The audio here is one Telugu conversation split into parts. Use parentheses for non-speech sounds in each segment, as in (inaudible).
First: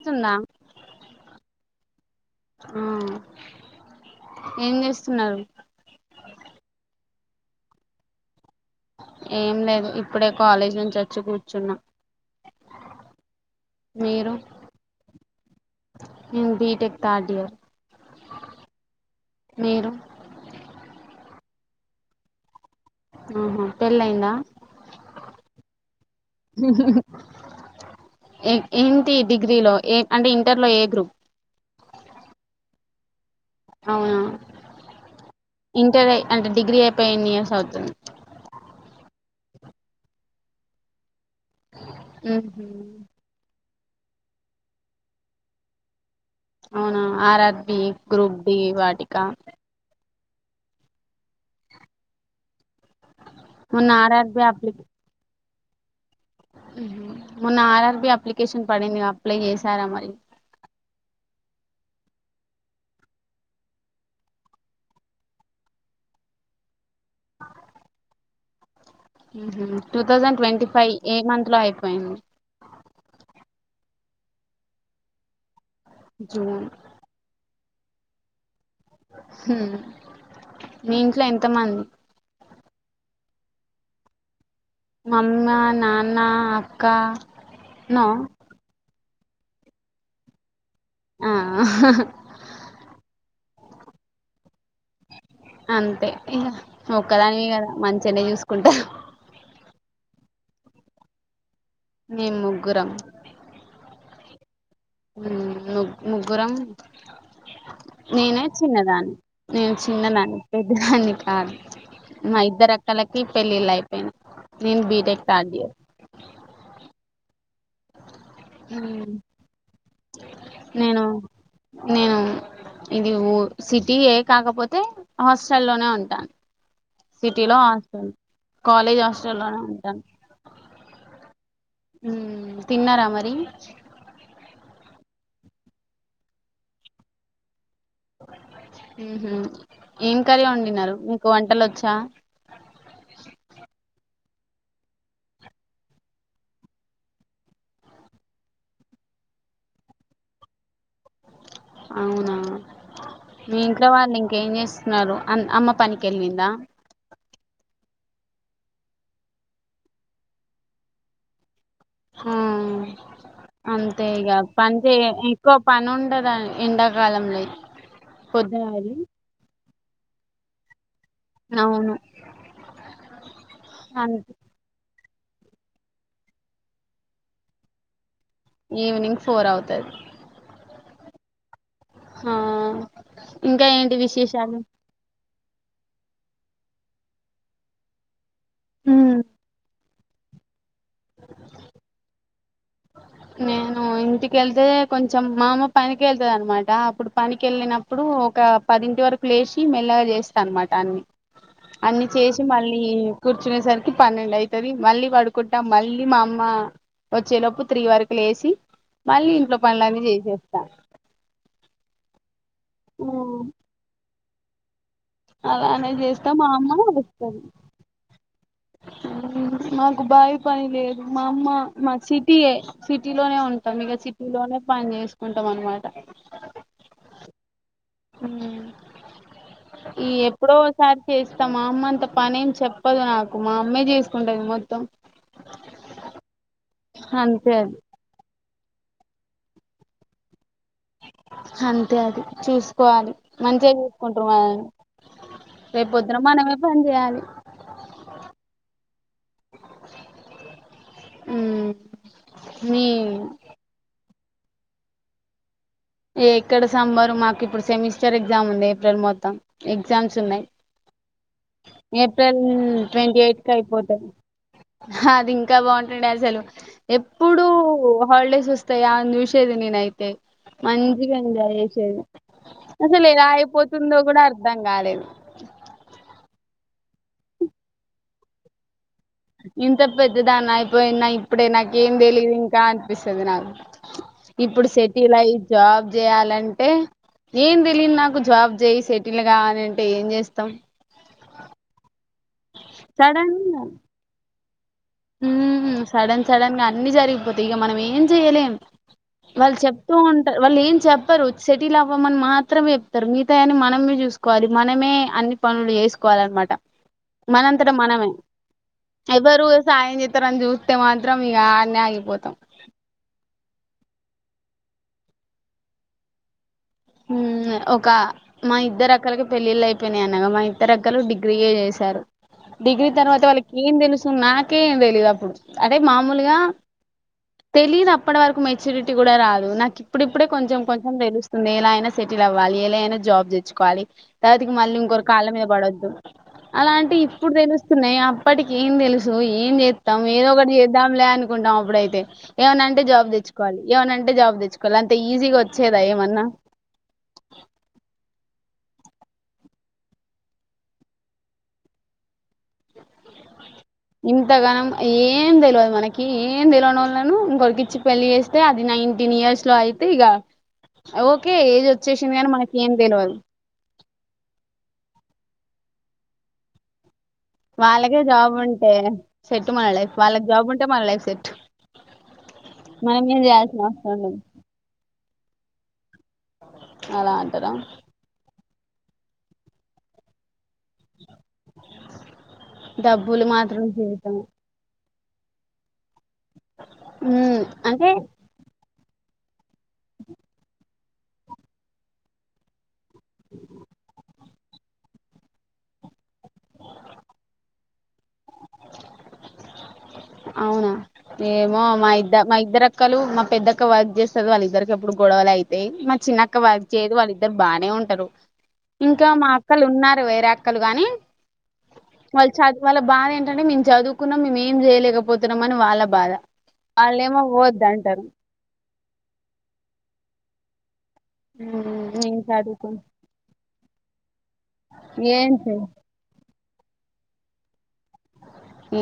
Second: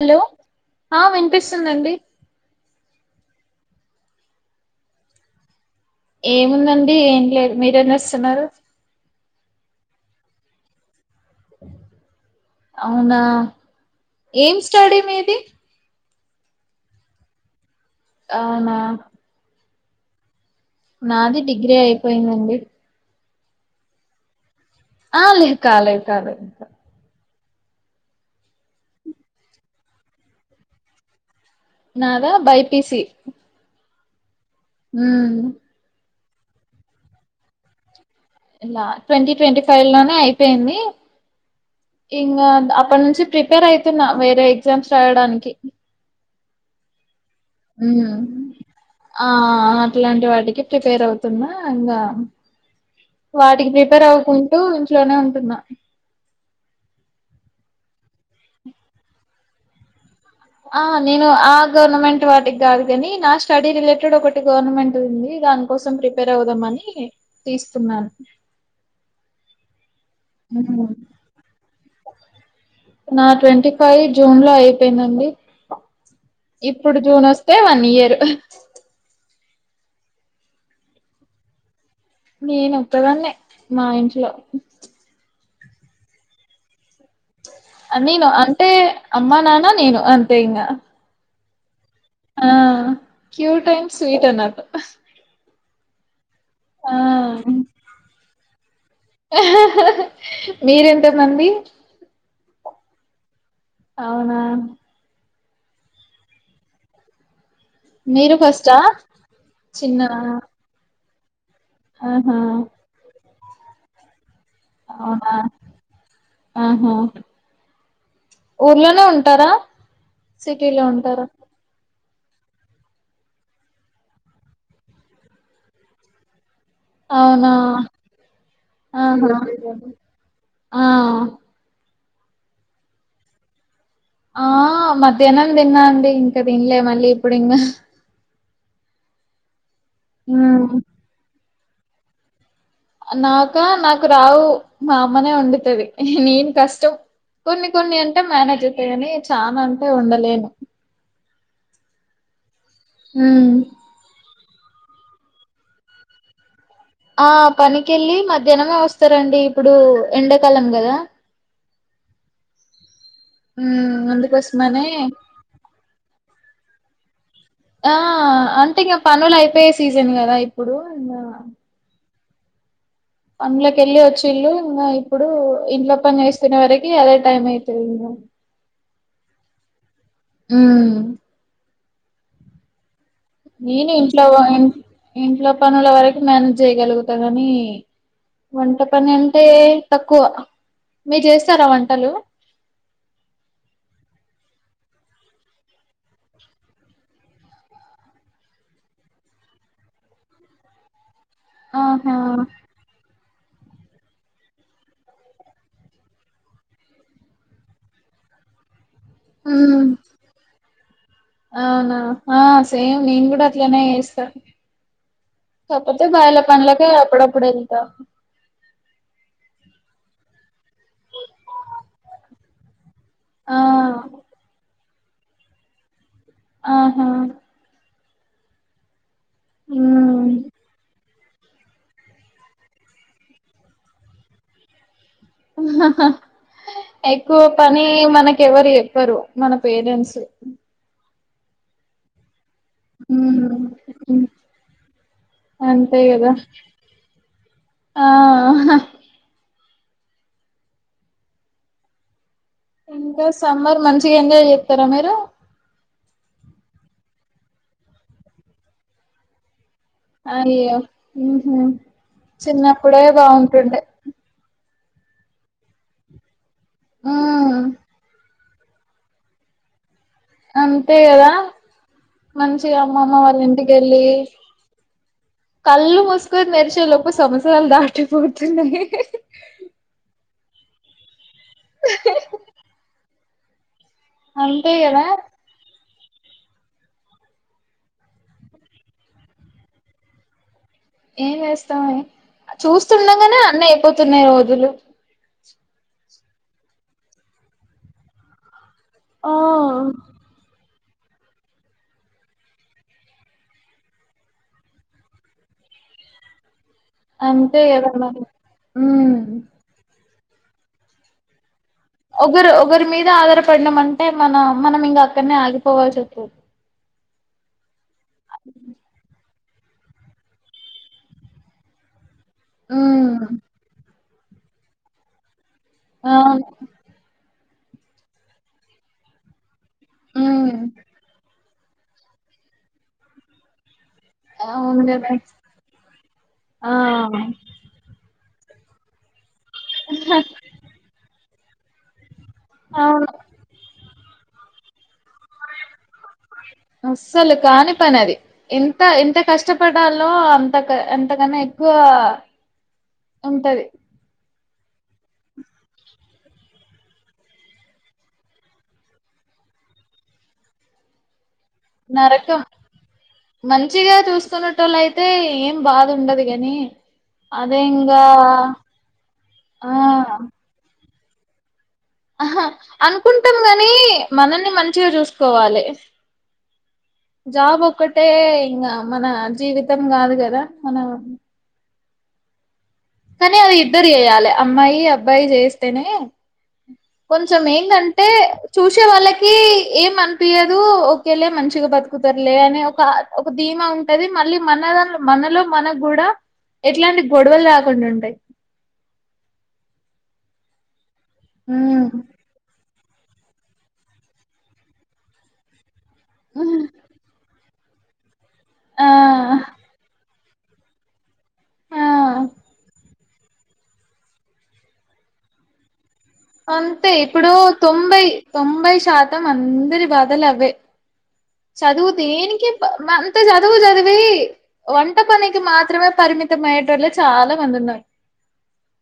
హలో స్తుందా ఆ వినిపిస్తుందండి ఆ ఏం చేస్తున్నారు ఏముందండి ఏం లేదు మీరేం చేస్తున్నారు ఏం లేదు ఇప్పుడే కాలేజ్ నుంచి వచ్ అవునా ఏం స్టడీ మీది ఇ బీటెక్ థర్డ్ ఇయర్ అవునా మీరు నాది డిగ్రీ అయిపోయిందండి ఆహా పెళ్ళైందా ఆ లే కాల కాల ఇంకా ఏంటి డిగ్రీలో ఏ అంటే ఇంటర్లో ఏ గ్రూప్ నాదా బైపిసి అవునా మ్మ్ ఇంటర్ అంటే డిగ్రీ అయిపోయి ఎన్ని ఇయర్స్ అవుతుంది ఇలా ట్వంటీ ట్వంటీ ఫైవ్ లోనే అయిపోయింది ఇంగ ఉహు అక్కడ నుంచి ట్రిప్ ప్రిపేర్ అయూతున్నా వేరే ఎగ్జామ్స్ రాయడానికి అవునా ఆర్ ఆర్ ర్బి గ్రూప్ డి వాటికా ఇలాంటి వాటికి ప్రిపేర్ అవుతున్నా ఇంగా వాటికి మొన్న ప్రిపేర్ ఆర్ఆర్బి అవకుంటూ అప్లి ఇంట్లోనే ఉంటున్నా మొన్న ఆర్ ఆర్ ర్బి అప్లికేషన్ పడింది అప్లై చేశారా మరి ఆ నేను ఆ గవర్నమెంట్ వాటికి కాదు కాని నా స్టడీ రిలేటెడ్ ఒకటి గవర్నమెంట్ ఉంది దాని కోసం ప్రిపేర్ అవుదాం అని తీస్తున్నాను మ్మ్ హ్మ్ టూ థౌసండ్ ట్వంటీ ఫైవ్ ఏ మంత్ లో అయిపోయ్ పైన్ నా ట్వంటీ ఫైవ్ జూన్ లో అయిపోయిందండి జూన్ ఇప్పుడు జూన్ వస్ తే వన్ ఇయర్ మ్మ్ మీ ఇంట్లో ఎంత మంది నేను ఒక్కదాన్నే మా ఇంట్లో అమ్మ నాన్న అప్ నేను అంటే అమ్మ నానా నేను అంతే ఇంగ ఆ ఆ క్యూర్ టైండ్ స్వీట్ అన్నట్ అంతే ఇంక ఆ మొక్కదానివి కదా మంచిగనే చూసు కుంటా మీరెంత మంది మేం ముగ్గురం అవునా ఉమ్ ముగ్గురం మీరు నేనే ఫస్టా చిన్నదాన్ని నేను చిన్నవా చిన్నదాన్ని పెద్దదాన్ని ఆ నా ఆహా ఇద్దర అక్కలకి పెళ్లిళ్ళయిపోయినాయి అవునా ఆహా ఊర్లోనే హ్మ్ ఉంటారా సిటీలో నేను ఉంటారా నేను ఇది ఊ సిటీయే కాకపోతే హాస్టల్లోనే ఉంటాను అవునా సిటీలో హాస్టల్ కాలేజ్ ఆహా హాస్టల్లోనే ఆ ఉమ్ తిన్నారా మరి ఆ మధ్యాహ్నం తిన్నా అండి ఇంకా తిన్లే మళ్ళీ ఇప్పుడు ఇంకా ఉహూ ఏం కర్రీ ఉమ్ వండినారు మీకు వంటలు వ చ్చ నాకా నాకు రావు మా అమ్మనే వండుతది నేను కష్టం కొన్ని కొన్ని అంటే మేనేజ్ చేస్తా కాని చాలా అంటే వండలేను అవునా ఉమ్ మీ ఇంట్లో వాళ్ళు ఇంకా ఇంకా ఏం చేస్తున్నారు అమ్మ పనికి వెళ్ళిందా ఆ పనికిళ్ళి మధ్యాహ్నమే వస్తారండి ఇప్పుడు ఎండాకాలం కదా ఆ ఉమ్ అంతే ఇక అందుకోసమనే పని ఎక్కువ పని ఉండదని ఎండాకాలంలో అయితే ఆ అంటే ఇంకా పనులు అయిపోయే సీజన్ కదా ఇప్పుడు నా అవును అందులకి వెళ్ళి వచ్చి అంతే ఇల్లు ఇప్పుడు ఇంట్లో పని చేస్తునే వరకి అదే టైం అవుతుంది ఇంకా ఈవినింగ్ ఫోర్ అవుతది ఉమ్ హా నేను ఇంట్లో ఇంట్లో పనుల వరకు మేనేజ్ చేయగలుగుతా గానీ వంట పని ఉమ్ అంటే తక్కువ మీరు చేస్తారా వంటలు నేను ఇంటికెళ్తే కొంచెం మా అమ్మ పనికి వెళ్తాది అన్నమాట అప్పుడు పనికి వెళ్ళినప్పుడు ఒక పదింటి వరకు లేచి మెల్లగా చేస్తా అనమాట అన్ని అన్ని ఆహా చేసి మళ్ళీ కూర్చునేసరికి పన్నెండు అయితది మళ్ళీ పడుకుంటాం మళ్ళీ మా అమ్మ వచ్చే లోపు త్రీ వరక లేసి మళ్ళీ ఇంట్లో మ్మ్ పనులన్నీ చేసేస్తా అవునా ఆ సేమ్ నేను కూడా అట్లనే చేస్తా అలానే కాకపోతే చేస్తా బయలా మా అమ్మ పనులకు వస్తది అప్పుడప్పుడు వెళ్తా మాకు బావి పని లేదు మా అమ్మ మా సిటీయే సిటీలోనే ఆ ఉంటాం ఇక సిటీలోనే పని చేస్ కుంటాం అనమాట ఆహా అ ఈ మ్మ్ ఎప్పుడోసారి చేస్తాం మా అమ్మ అంత పనేమి చెప్పదు నాకు మా అమ్మే చేసుకుంటది మొత్తం అహహా ఎక్కువ అంతే అది పని మనక కే ఎవరు చెప్పరు మన పేరెంట్స్ అంతే అది చూసుకోవాలి మంచిగా చుసుకుంటారు మనల్ని రేపు అంతే పొద్దున కదా మనమే పని చేయాలి ఆ యూ ఇంకా సమ్మర్ మంచ ఎంజాయ్ చేస్తారా మీరు ఎక్కడ సమ్మర్ మాకు ఇప్పుడు సెమిస్టర్ ఎగ్జామ్ ఉంది ఏప్రిల్ మొత్తం ఎగ్జామ్స్ ఉన్నాయి అయ్యో ఉహు ఏప్రిల్ చిన్నప్పుడే ట్వంటీ ఎయిట్ కి బాగుంటుండే అయిపోతాయి అది ఇంకా బాగుంటుండే అసలు ఎప్పుడు ఉమ్ హాలిడేస్ వస్ తయ్యాంది చూసేది నేనైతే అంతే మంచిగా కదా ఎంజాయ్ చేసేది మంచిగా అమ్మ అసలు అమ్మ ఎలా వాళ్ళ ఇంటికి అయిపోతుందో వెళ్ళి కూడా అర్థం కాలేదు కళ్ళు మూసుకొని తెరిచేలోపు ఇప్పుడు సంవత్సరాలు దాటిపోతున్నాయి ఇంత పెద్ద దానీ అయిపోయిన ఇప్పుడే నాకి ఏం తెలీదు ఇంకా అనిపిస్తుంది (unintelligible) ఇప్పుడు అంతే కదా సెటిల్ అయ్యి జాబ్ చేయాలంటే ఏం తెలియదు నాకు జాబ్ చేయి సెటిల్ గా అని అంటే ఏం చేస్తాం ఏం వేస్తావే సడన్ చూస్తుండగానే అన్న అయిపోతున్నాయి రో ఎల్లు హుమ్ సడన్ సడన్ గా అన్ని జరిగిపోతే ఇక మనం ఏం జేయలేము వాళ్ళు ఆ చెప్తూ ఉంటారు వాళ్ళు ఏం చెప్పరు సెటిల్ అవ్వమని మాత్రమే చెప్తారు మిగతాయి అని మనమే చూసుకోవాలి మనమే అన్ని పనులు చేసుకోవాల అన్నమాట అంతే ఏదన్నా ఉమ్ ఎవరు సాయం చేస్తారని చూస్తే మాత్రం ఇగా ఒకరు ఒకరి మీద ఆధారపడినమం టే మన మనం ఇంగా అక్కడనే ఆగిపోవాల్సి వస్తుంది హుమ్ ఒక మా ఇద్దరు అక్కలికి పెళ్ళిళ్ళ అయిపోయినాయి అనగా మా ఇదరు అక్కలు డిగ్రీయే చేశారు డిగ్రీ హ్మ్. తరువాత వాళకి ఏందేలుసు నాకే ఏమ్ తెలీదు అప్పుడు అదే మామూలుగా అవును. తెలీదు అప్పటి వరకు మెచ్యూరిటీ కూడా రాదు నాకు ఇప్పుడిప్పుడే హ్మ్. కొంచం కొంచం తెలుస్తు నేను అయినా సెటిల్ అవ్వాలి ఎలా అయినా జాబ్ తెచ్చుకోవాలి రాతికి మళ్ళీ అవును ఇంకొరు గదా! కాళ్ళ మీద పడొద్దు. ఆ! అలాంటి ఇప్పుడు తెలుస్తున్నాయ ఇప్పటికేం తెలుసు ఓయ్ ఏం చేతం ఏదోకటి చేద్దాంలే అను కుంటాం అప్పుడైతే ఏమనంటే అవును. జాబ్ తెచ్చుకోవాలి ఏమనంటే జాబ్ తెచ్చుకోవాలి అంత ఈజీగా వచ్చేదా ఏమన్న అస్సలు కాని పనది ఎంత ఎంత కష్టపడాలో అంత అంతకన్నా ఎక్కువ ఉంటది ఇంతగనం ఏం తెలివదు మనకి ఏం తెలువనోళ్లను ఇంకొరికిచ్చి పెళ్ళి చేస్తే అది నైన్టీన్ ఇయర్స్ లో అయితే ఇగ ఓ నరకం మంచిగా చూసుకునేటోల్లయితే ఏ బాదుండదు గని వాళ్ళకే జాబ్ ఉంటే సెట్టు మన ఆ! లైఫ్ వాళ్ళకి జాబ్ ఉంటే మన లైఫ్ సెట్ అహా మనం ఏం అనుకుంటం చేయాల్సిన గని అవసరం లేదు మనల్ని మంచిగా జూ సుకోవాలే అలా (inaudible) అంటారా జాబ్ ఒకటే ఇంగ మన జీవితం కాదు కదా మన డబ్బులు కనీ అది మాత్రం ఇద్దరు జీవితం చేయాలె అమ్మాయి బ్బాయి చేస్తేనే కొంచెం ఉమ్ అంటే ఏందంటే చూ సే వాళ్ళకి ఏం అనిపియ్యదు ఒకేలే మంచిగా బతుకుతరులే అని ఒక ధీమా ఉంటది మళ్ళీ మన మనలో మనకు కూడా ఎట్లాంటి గొడవలు రాకుండుటయి అవునా ఏమో మా ఇద్ద మా ఇద్దర అక్కలు మా పెద్దక్క వర్క్ చేస్తది వాళ్ళ ఇద్దరికి ఎప్పుడు గొడవలు అయితయి చిన్నక్క వర్క్ చేయదు వాళ్ళు ఇద్దరు బానే ఉంటరు ఆ ఇంకా మా అక్కలు ఉన్నారు వేరేక్క క్కలు కాని ఆ వాళ్ళు చదువు వాళ్ళ బాధ ఏంటంటే మేము చదువుకున్నాం మేమేం చేయలే పోతున్నమని వాళ్ళ అంతే వాళ్ళేమో ఇప్పుడు తొంభై పోద్దంటారు తొంభై శాతం అందరి బాధలవే చదువు నేను దేనికి చదువుకుని అంత చదువు చది వే వంట ఏం పనికి చెయ్ మాత్రమే పరిమితి అయిటోలు చాలా మందిన్నారు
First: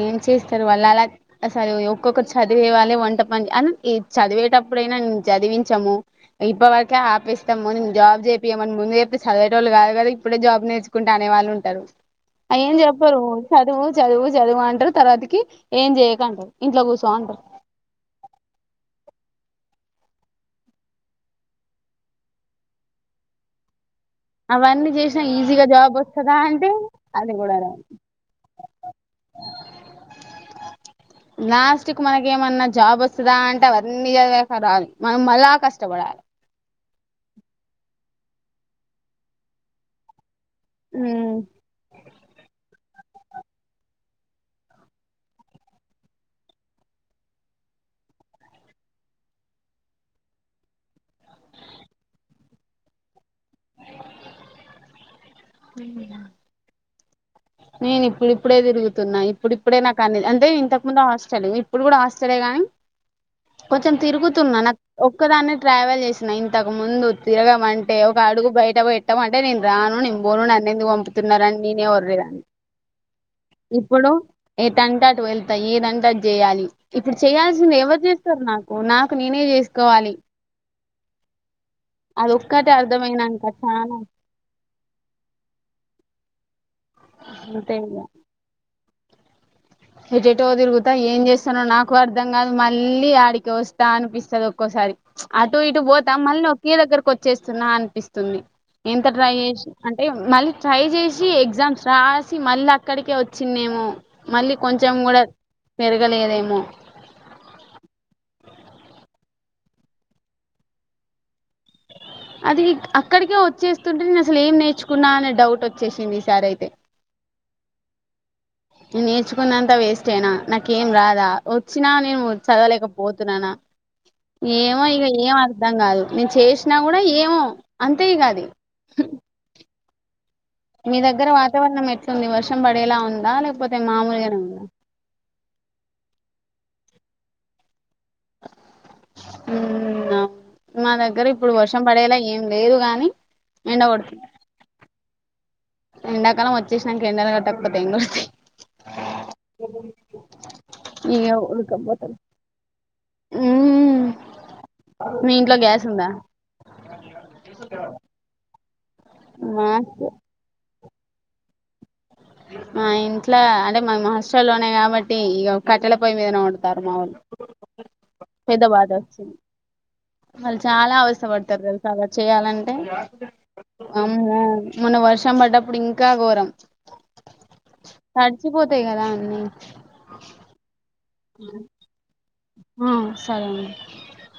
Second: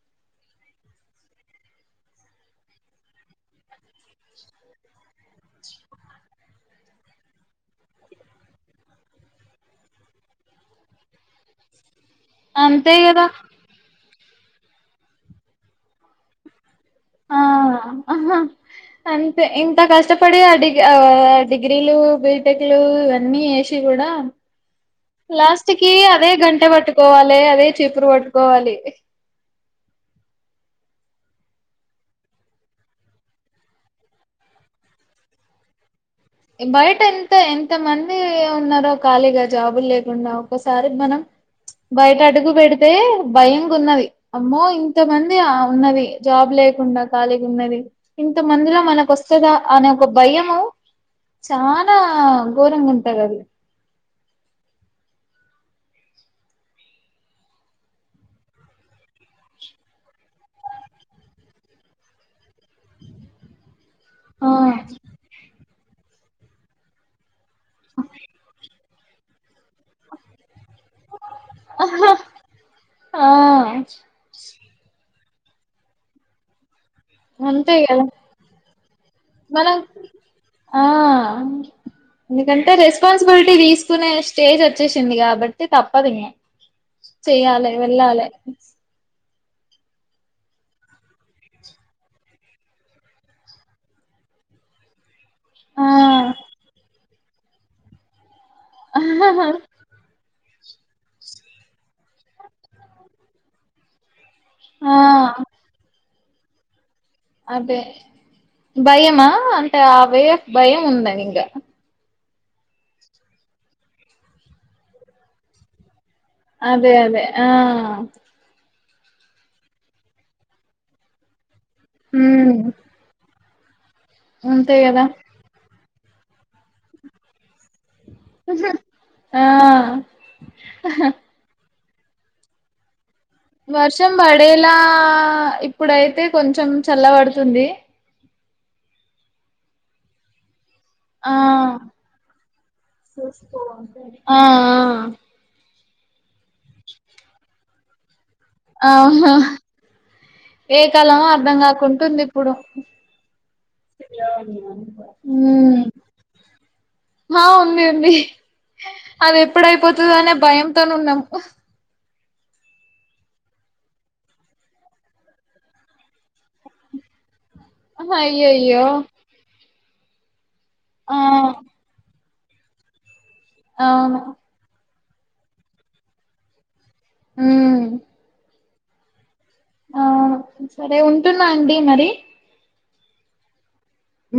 ఏం చేస్తారు వాళ్ళు అలాసర ఒక్కొక్కరు చదివే వాళ్ళే వంట పని అ చదివేటప్పుడైనా నేను చదివించాము ఇప్పవరకే ఆపిస్తాము నేను జాబ్ చేయియమని ముందు చెప్తే చదివేట వాళ్ళు కాదు కదా ఇప్పుడే జాబ్ నేర్చుకుంటే అనేవాళ్ళు ఉంటారు అయి ఏం అంతే చెప్పరు కదా చదువు చదువు చదువా అంటారు తర్వాతికి ఏం చేయక అంటారు ఇంట్లో కూర్చో ఆ అంటారు ఆహా అంతే ఇంత కష్టపడి ఆ డిగ డిగ్రీలు బీటెక్లు ఇవన్నీ వేసి కూడా అవన్నీ చేసినా ఈజీగా లాస్ట్ కి జాబ్ అదే వస్తదా గరిట అంటే అది పట్టుకోవాలి కూడా అదే రాదు చీపురు పట్టుకోవాలి లాస్ట్ కి మనకు ఏమన్నా జాబ్ వస్తుందా అంటే అవన్నీ చదివక రాదు మనం మళ్ళా కష్టపడాలి బయట ఎంత ఎంత మంది ఉన్నారో ఖాళీగా జాబులు లేకుండా ఒకసారి మనం ఉమ్ బయట అడుగు పెడి అయితే భయం గున్నది అమ్మో ఇంత మంది ఉన్నది జాబ్ లేకుండా ఖాళీగా ఉన్నది ఇంత మందిలో మనకు వస్తదా అనే ఒక భయము చాలా ఘోరంగా ఉంటాది అసలు ఉ నేను ఇప్పుడిప్పుడే తిరుగుతున్నా ఇప్పుడిప్పుడే నాకు అన్ని అంటే ఇంతకు ముందు హాస్టల్ ఇప్పుడు కూడా హాస్టలే గాని కొంచెం ఆ తిరుగుతున్నా నాకు ఒక్కదానే ట్రావెల్ చేసిన ఇంతకుముందు తిరగమంటే ఒక అడుగు బయటపెట్టి మా న (unintelligible) రాను నేను బోను నన్నందు పంపుతున్నారని నేనే వర్ర్రిదని (unintelligible) ఆ ఇప్పుడు ఏటా ఇట్టటు వెళ్తా ఏదంటా అది చేయాలి ఇప్పుడు అంతే చేయాల్సింది ఎవరు కదా చేస్తారు నాకు నాకు నేనే మనం చేసుకోవాలి ఆ ఎందుకంటే అదొక్కటే అర్థమైనాక రెస్పాన్సిబిలిటీ చాలా తీసుకునే స్టేజ్ వచ్చేసింది కాబట్టి తప్పదు చెయ్యాలే అంతే వెళ్ళాలే ఎటు ఎటో తిరుగుతా ఏం చేస్తానో నాకు అర్ధం కాదు మళ్ళీ ఆడికి వస్తా అనిపిస్తుంది ఒక్కోసారి అటు ఇటు ఆ పోతా మళ్ళీ ఒకే దగ్గరకు వచ్చేస్తున్నా అనిపిస్తుంది ఎంత ట్రై చేసి అంటే మళ్ళీ ట్రై చేసి ఎగ్జామ్స్ రాసి మళ్ళీ అక్కడికే వచ్చిందేమో మళ్ళీ కొంచెం ఆ కూడా మరు (unintelligible) క లేదేమో అదే భయమా అంటే అవే భయం ఉందని ఇంకా అది అక్కడికే వచ్చేస్తుంటే నేను అసలు ఏం నేర్చుకున్నా అనే డౌట్ వచ్చేసింది ఈసారి అయితే అదే అదే ఆ నేర్చుకున్నంత వేస్ట్ేనా నాకేం రాదా వచ్చినా నేను ఉమ్ చదవలేకపోతున్నానా అంతే ఏమో కదా ఇక ఏం అర్ధం కాదు నేను చేసినా కూడా ఏమో అంతే ఇక అది ఆ మీ దగ్గ వాతావరణం ఎ కొొన్ని వర్షం పడేలా ఉంది వర్షం పడేలా ఇప్పుడైతే కొంచెం చల్ల పడుతుంది ఉ మా దగ్గర ఆ ఇప్పుడు వర్షం పడేలా ఏం లేదు గాని ఎండకడుతుంది ఆ ఎండాకాలం వచ్చేసినాక ఎండా కట్టకపోడతేయి ఇం కూడా అవునా ఏ కాలమో ఇక అర్ధం ఉడకపోతది కాకుంటుంది ఇప్పుడు ఉమ్ మీ ఇంట్లో గ్యాస్ ఉందా ఆ ఉంది ఉంది అది మాకు ఎప్పుడయిపోతుందో అనే భయం తను ఉన్నాము మా ఇంట్లో అంటే మా హస్ట లోనే కాబట్టి ఇక కట్టెల పయ్య మీదనే వండుతారు మా వాళ్ళు అహ అయ్యోయ్యో అల్ చాలా అవసయ పడతరు తెలుసా చెయాలంటే అవును అమ్మో మొన్న వర్ష్ షమ్ పడ్డప్పుడు ఇంకా ఘోరం ఉమ్ తడిచి పోత్ తయి కదా అన్నీ ఆ సరే ఉంటున్నా అండి మరి ఆ సరే అండి ఉ